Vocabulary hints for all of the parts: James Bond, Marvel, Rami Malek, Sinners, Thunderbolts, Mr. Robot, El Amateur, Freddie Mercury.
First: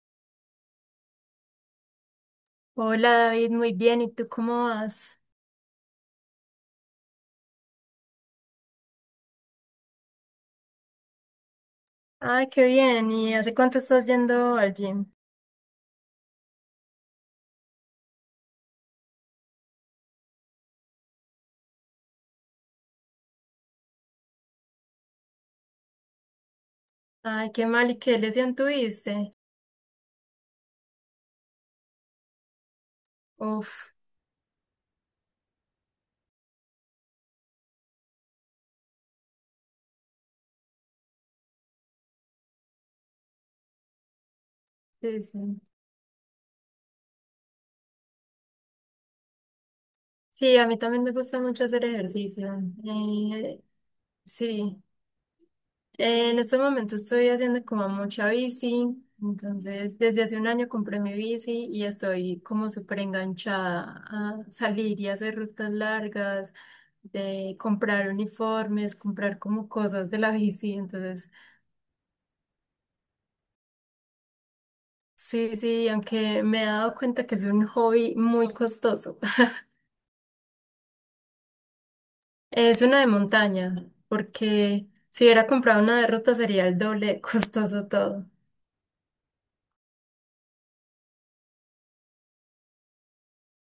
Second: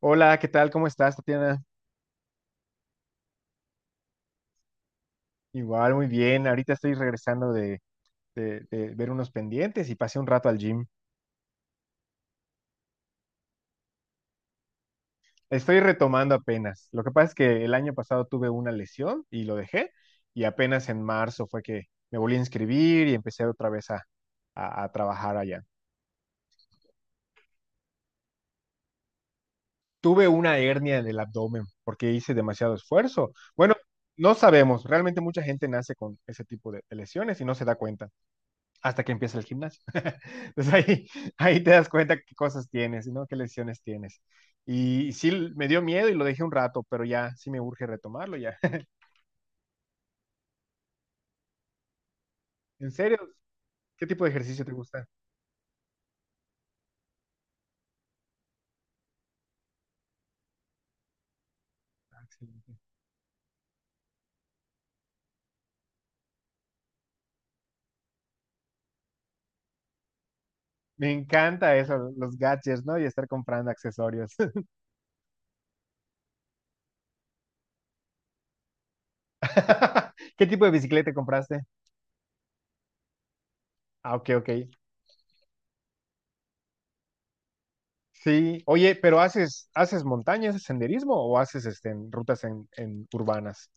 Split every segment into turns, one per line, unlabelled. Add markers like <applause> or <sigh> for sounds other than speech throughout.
Hola, ¿qué tal? ¿Cómo estás, Tatiana?
Hola David, muy bien. ¿Y tú cómo vas?
Igual, muy bien. Ahorita estoy regresando de ver unos pendientes y pasé un rato al gym.
Ay, qué bien. ¿Y hace cuánto estás yendo al gym?
Estoy retomando apenas. Lo que pasa es que el año pasado tuve una lesión y lo dejé y apenas en marzo fue que me volví a inscribir y empecé otra vez a trabajar allá.
Ay, qué mal. ¿Y qué lesión tuviste?
Tuve una hernia en el abdomen porque hice demasiado esfuerzo. Bueno,
Uf,
no sabemos. Realmente mucha gente nace con ese tipo de lesiones y no se da cuenta hasta que empieza el gimnasio. <laughs> Entonces ahí te das cuenta qué cosas tienes, ¿no? Qué lesiones tienes. Y
sí,
sí,
sí.
me dio miedo y lo dejé un rato, pero ya sí me urge retomarlo ya. <laughs>
Sí, a mí también me gusta mucho hacer ejercicio.
En serio, ¿qué tipo de ejercicio te
Sí,
gusta?
En este momento estoy haciendo como mucha bici. Entonces, desde hace un año compré mi bici y
Ah,
estoy como
excelente.
súper enganchada a salir y hacer rutas largas, de comprar uniformes, comprar como cosas de la bici.
Me
Entonces,
encanta eso, los gadgets, ¿no? Y estar comprando accesorios.
sí, sí, aunque me he dado cuenta que es un hobby muy costoso. <laughs>
<laughs> ¿Qué tipo de bicicleta compraste?
Es una de montaña,
Ah, ok, ok.
porque si hubiera comprado una de ruta sería el doble <laughs> de costoso todo.
Sí, oye, pero ¿haces montañas, haces senderismo o haces en rutas en urbanas?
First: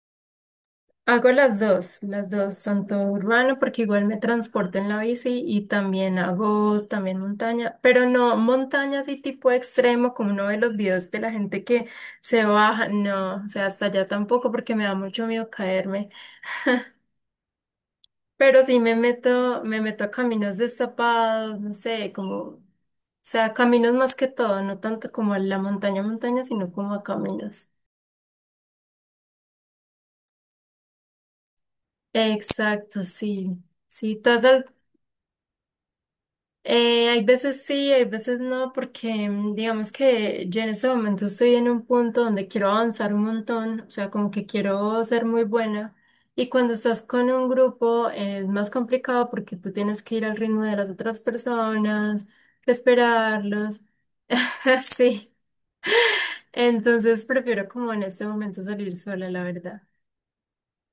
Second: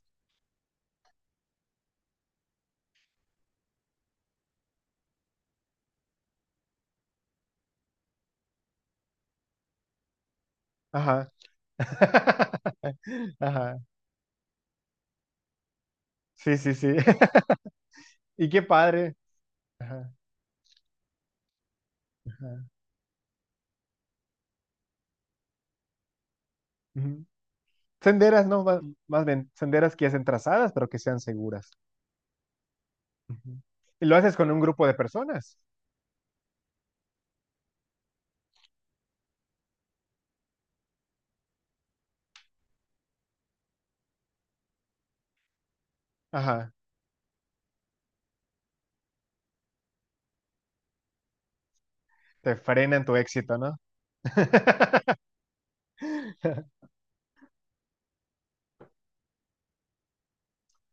Hago las dos, tanto urbano porque igual me transporto en la bici y también hago también montaña, pero no montaña así tipo extremo como uno ve los videos de la
Ajá.
gente que se baja, no,
<laughs>
o sea,
Ajá.
hasta allá tampoco porque me da mucho miedo caerme.
Sí, sí, sí. <laughs> Y qué
Pero sí me
padre.
meto, me meto a
Ajá,
caminos destapados, no sé, como, o
ajá.
sea, caminos más que todo, no tanto como a la montaña, montaña, sino como a
Ujú.
caminos.
Senderas, no, más bien, senderas que ya estén trazadas, pero que sean seguras.
Exacto, sí.
Ujú. Y lo
Sí, ¿tú
haces
has,
con un
al-
grupo de personas.
Hay veces sí, hay veces no, porque digamos que yo en este momento estoy en un punto donde quiero avanzar un montón, o sea, como que quiero ser muy buena. Y
Ajá.
cuando estás con un grupo es más complicado porque tú tienes que ir al ritmo de las otras personas,
Te frenan tu éxito, ¿no?
esperarlos. <laughs>
<laughs>
Sí, entonces prefiero como en este momento salir sola, la verdad.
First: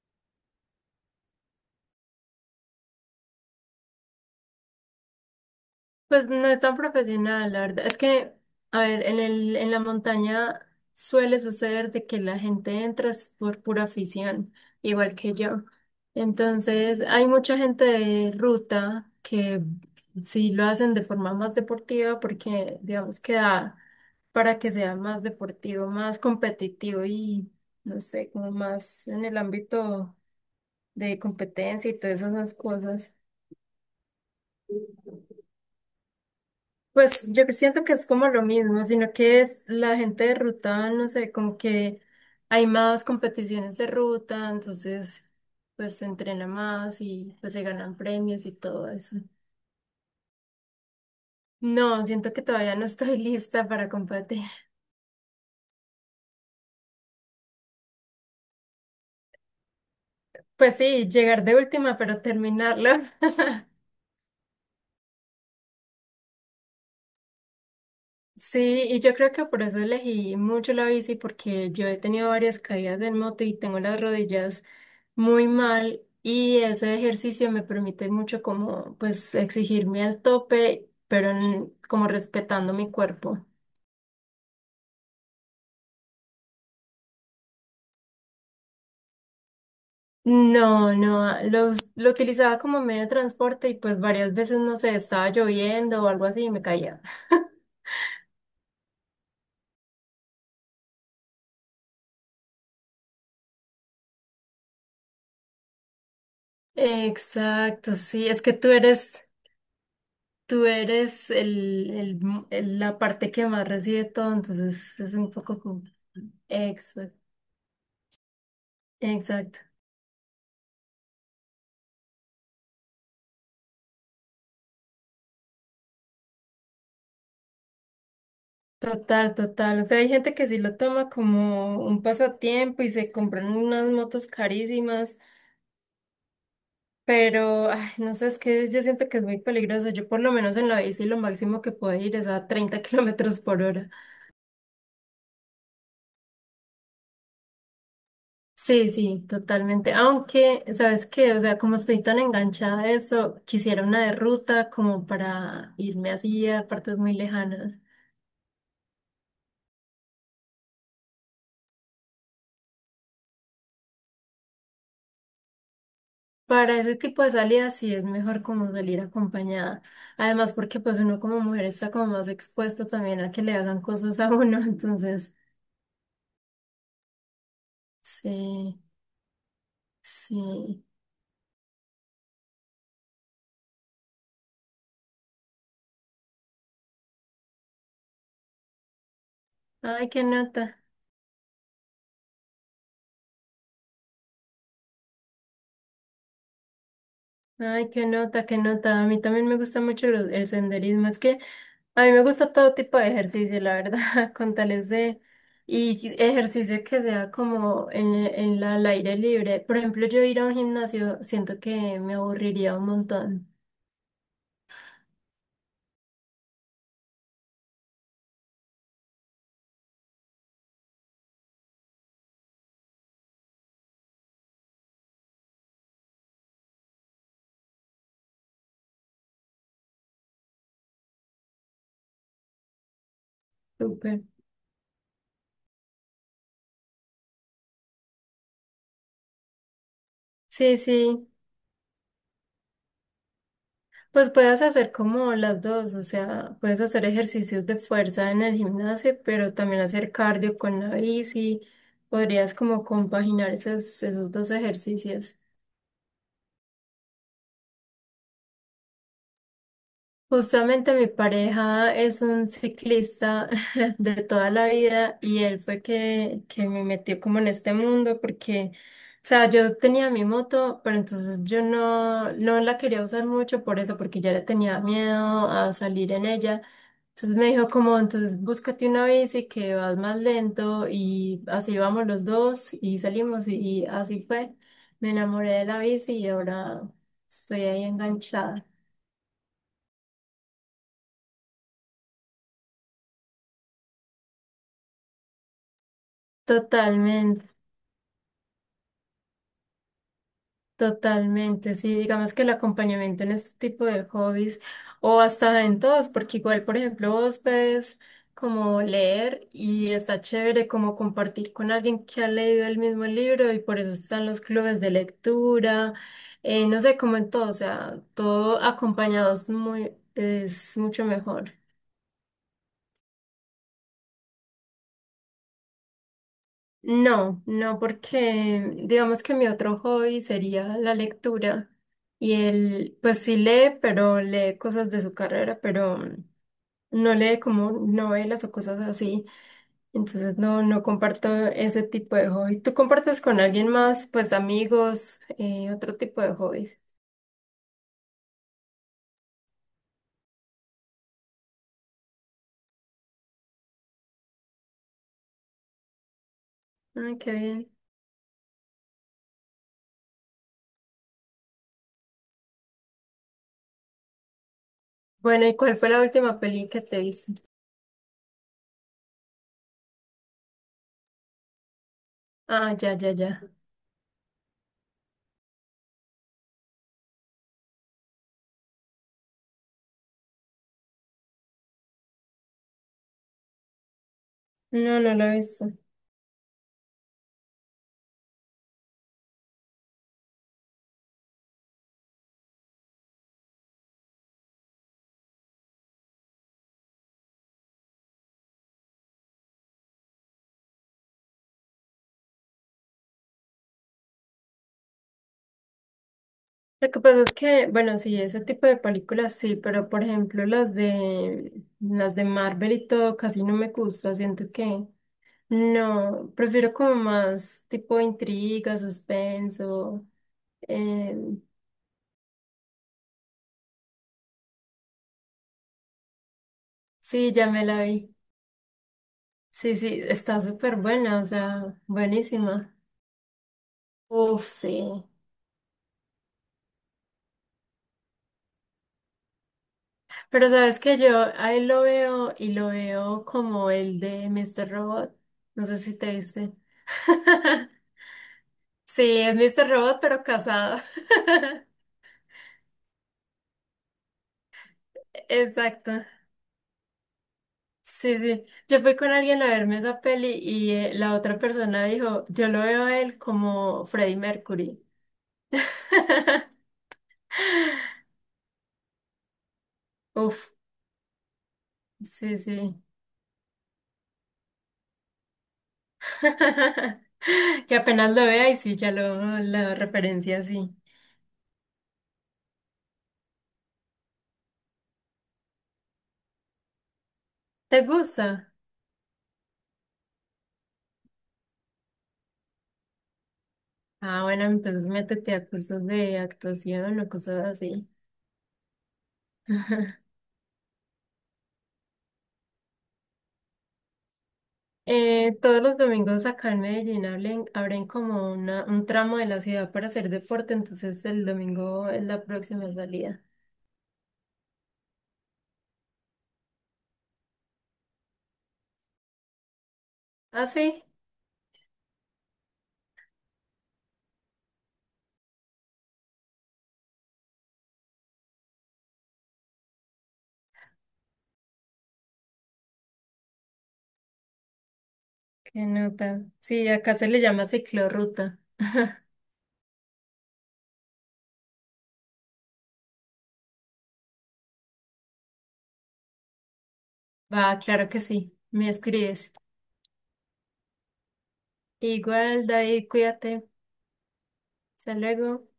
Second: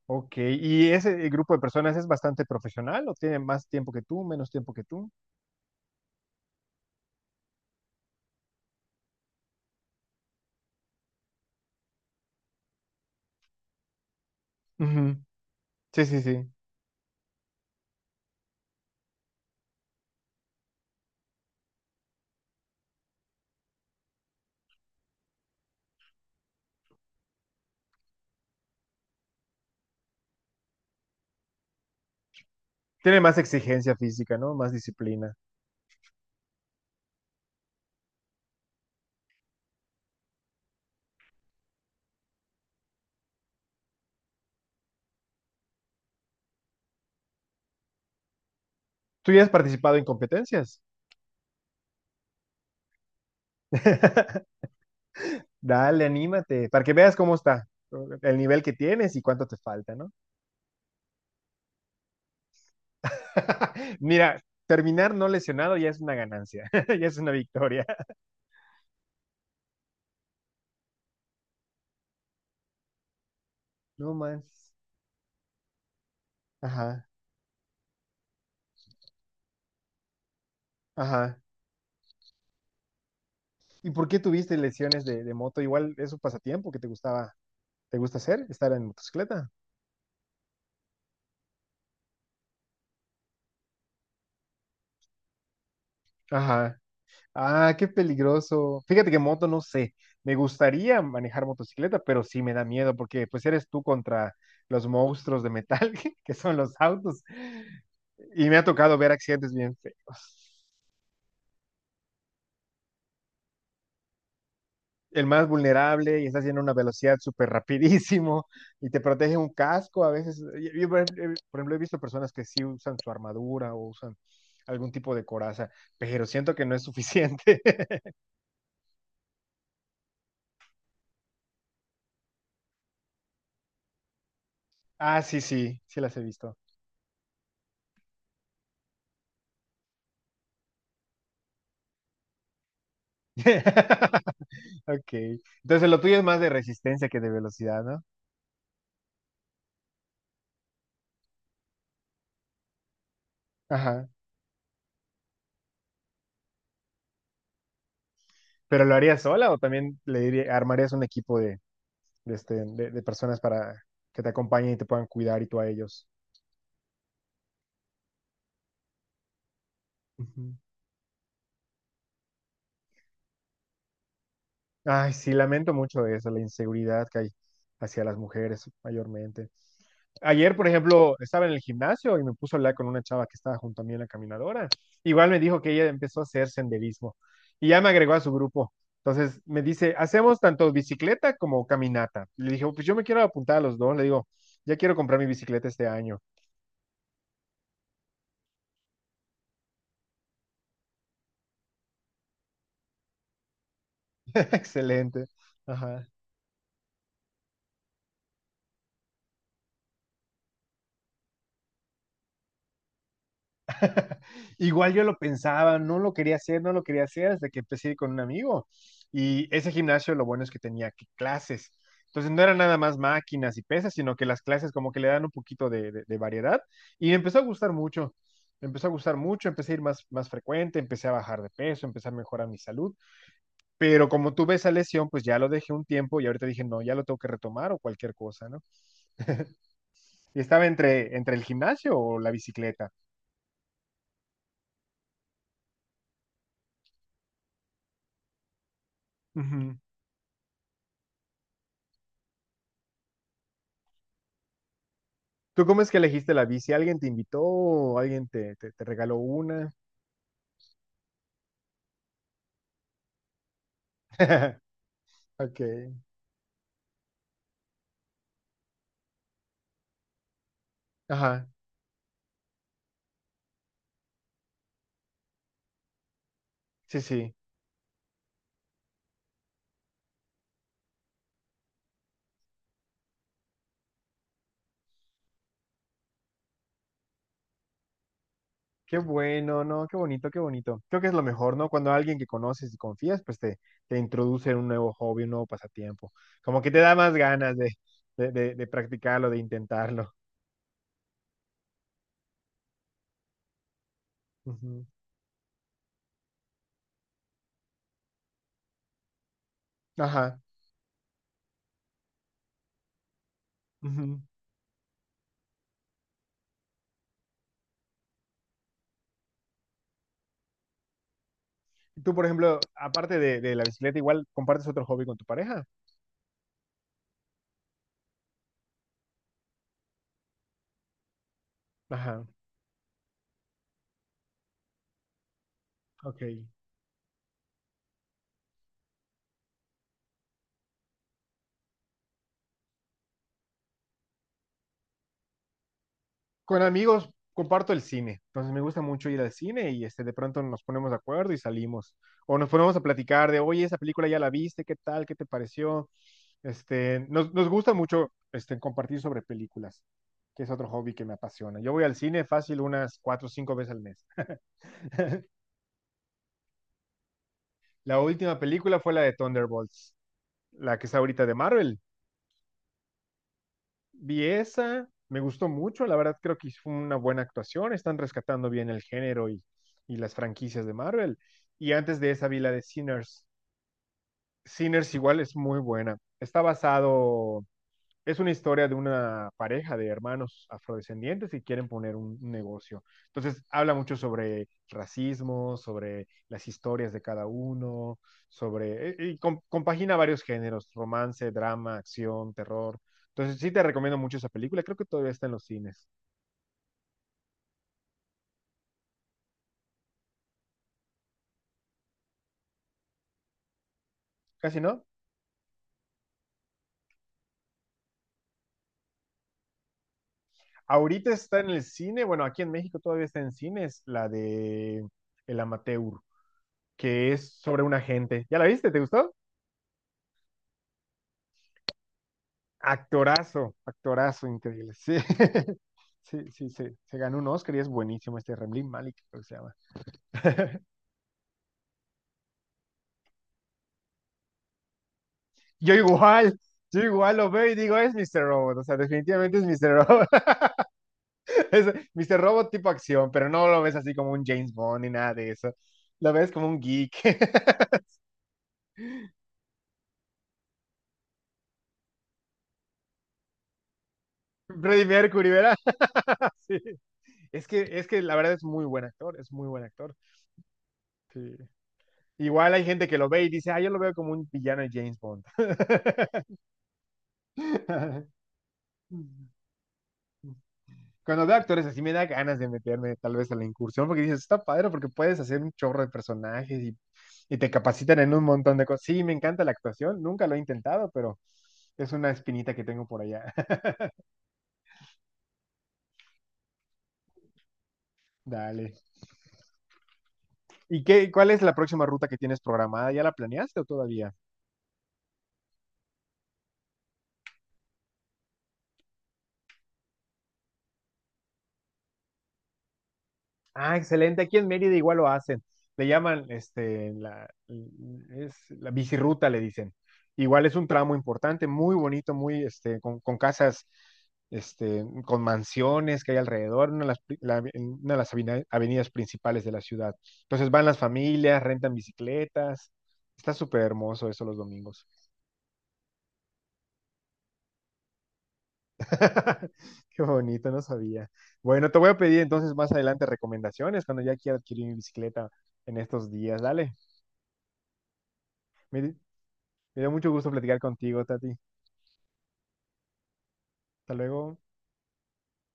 Ok. ¿Y ese grupo de personas es bastante profesional o tiene más tiempo que tú, menos tiempo que tú?
Pues no es tan profesional, la verdad. Es que, a ver, en la montaña suele suceder de que la gente entra es por pura afición, igual
Ujú.
que yo.
Sí, sí, sí.
Entonces, hay mucha gente de ruta que sí lo hacen de forma más deportiva porque, digamos, que da para que sea más deportivo, más competitivo y, no sé, como más en el ámbito de competencia y todas esas cosas.
Tiene más exigencia física, ¿no? Más disciplina.
Pues yo siento que es como lo mismo, sino que es la gente de ruta, no sé, como que hay más competiciones de ruta, entonces pues se entrena más y pues se ganan premios y todo eso.
¿Tú ya has participado en competencias?
No, siento que todavía no estoy <laughs> lista para competir.
<laughs> Dale, anímate, para que veas cómo está el nivel que tienes y cuánto te falta, ¿no?
Pues sí, llegar de última, pero terminarlo. <laughs>
<laughs> Mira, terminar no lesionado ya es una ganancia, <laughs> ya es una victoria.
Sí, y yo creo que por eso elegí mucho la bici, porque yo he tenido varias caídas en moto y tengo las
No
rodillas
manches.
muy mal y ese
Ajá,
ejercicio me permite mucho como pues exigirme al tope, pero
ajá.
como respetando mi cuerpo.
¿Y por qué tuviste lesiones de moto? Igual es un pasatiempo que te gustaba, te gusta hacer, estar en motocicleta.
No, lo utilizaba como medio de transporte y pues varias veces, no sé, estaba lloviendo o algo así y me
Ajá.
caía. <laughs>
Ah, qué peligroso. Fíjate que moto no sé. Me gustaría manejar motocicleta, pero sí me da miedo porque pues eres tú contra los monstruos de metal <laughs> que son los autos.
Exacto, sí, es
Y
que
me ha
tú
tocado ver
eres.
accidentes bien feos.
La parte que más recibe todo, entonces es
El
un
más
poco como...
vulnerable y está haciendo una velocidad
Exacto,
súper rapidísimo y te protege un
exacto.
casco. A veces, yo, por ejemplo, he visto personas que sí usan su armadura o usan algún tipo de coraza, pero siento que no es suficiente. <laughs>
Total, total. O sea, hay gente que sí lo toma como un pasatiempo y se compran unas motos carísimas,
Ah, sí, sí, sí las he visto.
pero ay, no sé, es que yo siento que es muy peligroso. Yo por lo menos en la bici lo máximo que puedo ir es a 30 <laughs> kilómetros por hora.
<laughs> Ok. Entonces lo tuyo es más de resistencia que de velocidad, ¿no?
Sí, sí, totalmente. Aunque, ¿sabes qué? O sea, como estoy tan enganchada a eso, quisiera una
Ajá.
de ruta como para irme así a partes muy lejanas.
¿Pero lo harías sola o también armarías un equipo de personas para que te acompañen y te puedan cuidar y tú a ellos?
Para ese tipo de salidas sí es mejor como salir acompañada. Además, porque pues uno como mujer está como más expuesto también a que le hagan cosas a uno. <laughs>
Ay, sí,
Entonces,
lamento mucho eso, la inseguridad que hay hacia las mujeres
sí,
mayormente. Ayer, por
sí.
ejemplo, estaba en el gimnasio y me puso a hablar con una chava que estaba junto a mí en la caminadora. Igual me dijo que ella empezó a hacer senderismo y ya me agregó a su grupo. Entonces me dice,
Ay, qué
hacemos tanto
nota.
bicicleta como caminata. Le dije, "Oh, pues yo me quiero apuntar a los dos. Le digo, ya quiero comprar mi bicicleta este año.
Ay, qué nota, qué nota. A mí también me gusta mucho el senderismo. Es que a mí me gusta todo tipo de ejercicio, la verdad, <laughs> con
<laughs>
tales de...
Excelente. Ajá.
Ejercicio que sea como al aire libre. Por ejemplo, yo ir a un gimnasio siento que me aburriría un montón.
<laughs> Igual yo lo pensaba, no lo quería hacer, no lo quería hacer hasta que empecé a ir con un amigo. Y ese gimnasio lo bueno es que tenía clases. Entonces no era nada más máquinas y pesas, sino que las clases como que le dan un poquito de variedad. Y me empezó a gustar mucho, me empezó a gustar mucho, empecé a ir más frecuente, empecé a bajar de peso, empecé a mejorar mi salud. Pero
Súper.
como tuve esa lesión, pues ya lo dejé un tiempo y ahorita dije, no, ya lo tengo que retomar o cualquier cosa, ¿no? Y estaba
Sí,
entre,
sí.
entre el gimnasio o la bicicleta.
Pues puedes hacer como las dos, o sea, puedes hacer ejercicios de fuerza en el gimnasio, pero
Ujú.
también hacer cardio con la bici. Podrías como compaginar esos dos ejercicios.
¿Tú cómo es que elegiste la bici? ¿Alguien te invitó o alguien te regaló una?
Justamente mi pareja es un ciclista <laughs> de toda
<laughs>
la vida y él
Ok,
fue que me metió como en este mundo porque, o sea, yo tenía mi moto, pero entonces
ajá,
yo no, no la quería usar mucho por eso, porque ya le tenía miedo a salir en ella.
sí,
Entonces
sí.
me dijo como, entonces búscate una bici que vas más lento y así vamos los dos y salimos y así fue. Me enamoré de la bici y ahora estoy ahí enganchada.
Qué bueno, ¿no? Qué bonito, qué bonito. Creo que es lo mejor, ¿no? Cuando alguien que conoces y confías, pues te introduce en un nuevo hobby, un nuevo pasatiempo. Como que te da más
Totalmente.
ganas de practicarlo, de intentarlo.
Totalmente, sí, digamos que el acompañamiento en este tipo de hobbies
Ujú.
o hasta en todos, porque igual, por ejemplo, vos puedes como leer y está
Ajá.
chévere como compartir con alguien que ha leído el mismo libro y por eso
Ujú.
están los clubes de lectura, no sé, como en todo, o sea, todo acompañado es muy, es mucho mejor.
Tú, por ejemplo, aparte de la bicicleta, igual compartes otro hobby con tu pareja.
No, no, porque digamos que mi otro hobby sería la lectura.
Ajá,
Y él, pues sí lee, pero lee cosas de su carrera, pero
ok.
no lee como novelas o cosas así. Entonces no, no comparto ese tipo de hobby. ¿Tú compartes con alguien más, pues amigos, otro tipo de
Con
hobbies?
amigos comparto el cine, entonces me gusta mucho ir al cine y de pronto nos ponemos de acuerdo y salimos. O nos ponemos a platicar de, oye, esa película ya la viste, ¿qué tal? ¿Qué te pareció? Este,
Ay, qué
nos, nos
bien.
gusta mucho compartir sobre películas, que es otro hobby que me apasiona. Yo voy al cine fácil unas cuatro o cinco veces al mes.
Bueno, ¿y cuál fue la última peli que te viste?
La última película fue la de Thunderbolts, la que está ahorita de Marvel.
Ah, ya, ya, ya.
Vi esa, me gustó mucho, la verdad creo que fue una buena actuación, están rescatando bien el género y las franquicias de Marvel. Y antes de esa vi la de Sinners. Sinners
No, no
igual
la he
es muy
visto.
buena. Está basado es una historia de una pareja de hermanos afrodescendientes que quieren poner un negocio. Entonces, habla mucho sobre racismo, sobre las historias de cada uno, y compagina varios géneros, romance, drama, acción, terror. Entonces, sí te recomiendo mucho esa película. Creo que todavía está en los cines.
Lo que pasa es que, bueno, sí, ese tipo de películas sí, pero por ejemplo las de Marvel y todo casi no me gusta, siento
Casi
que
no.
no, prefiero como más tipo intriga, suspenso. Eh,
Ahorita está en el cine, bueno, aquí en México todavía está en cines, la de El Amateur, que
sí,
es
ya me
sobre un
la vi.
agente. ¿Ya la viste? ¿Te gustó?
Sí, sí, está súper buena, o sea, buenísima.
Actorazo, actorazo,
Uf,
increíble. Sí,
sí.
<laughs> sí, sí, sí. Se ganó un Oscar y es buenísimo este Rembling Malik, creo que se llama.
Pero
<laughs>
sabes que yo ahí lo veo y lo veo como el de Mr. Robot. No
Yo
sé si te
igual,
viste.
yo igual lo veo y
<laughs>
digo, es Mr. Robot, o sea,
Sí, es
definitivamente es
Mr.
Mr.
Robot,
Robot.
pero
<laughs>
casado. <laughs>
Es Mr. Robot tipo acción, pero no lo ves así como un James Bond ni nada de eso.
Exacto.
Lo ves como un geek. <laughs>
Sí, sí. Yo fui con alguien a verme esa peli y la otra persona dijo, yo lo veo a él como Freddie Mercury.
Freddie Mercury, ¿verdad? <laughs>
<laughs>
Sí. Es que la verdad es muy buen actor, es muy buen actor.
Uf,
Sí.
sí,
Igual hay
sí.
gente que lo ve y dice, ah, yo lo veo como un villano de James Bond.
<laughs> Que apenas
<laughs>
lo vea y sí, ya
Mm.
lo, la referencia sí.
Cuando veo actores así me da ganas de meterme tal vez a la incursión porque dices, está padre porque puedes hacer un chorro de personajes y te
¿Te
capacitan en un
gusta?
montón de cosas. Sí, me encanta la actuación, nunca lo he intentado, pero es una espinita que tengo por allá. <laughs>
Ah, bueno, entonces métete a cursos de actuación o cosas así.
Dale.
<laughs>
¿Y qué, cuál es la próxima ruta que tienes programada? ¿Ya la planeaste o todavía?
Todos los domingos acá en Medellín abren, abren como una, un tramo de la ciudad para hacer deporte, entonces el domingo es la próxima salida.
Ah, excelente. Aquí en Mérida igual lo hacen. Le llaman, es la bicirruta, le dicen.
Ah,
Igual es
sí,
un tramo importante, muy bonito, muy con casas, con mansiones que hay alrededor, una de las, pri- la- en una de las avenidas principales de la ciudad. Entonces van las familias, rentan bicicletas. Está súper hermoso eso los domingos.
qué nota. Sí, acá se le llama ciclorruta. <laughs>
<laughs> Qué bonito, no sabía. Bueno, te voy a pedir entonces más adelante recomendaciones cuando ya quiera adquirir mi bicicleta en estos días. Dale.
Va, claro que sí, me
Me- Me
escribes.
dio mucho gusto platicar contigo, Tati.
Igual, David, cuídate.
Hasta luego.
Hasta luego.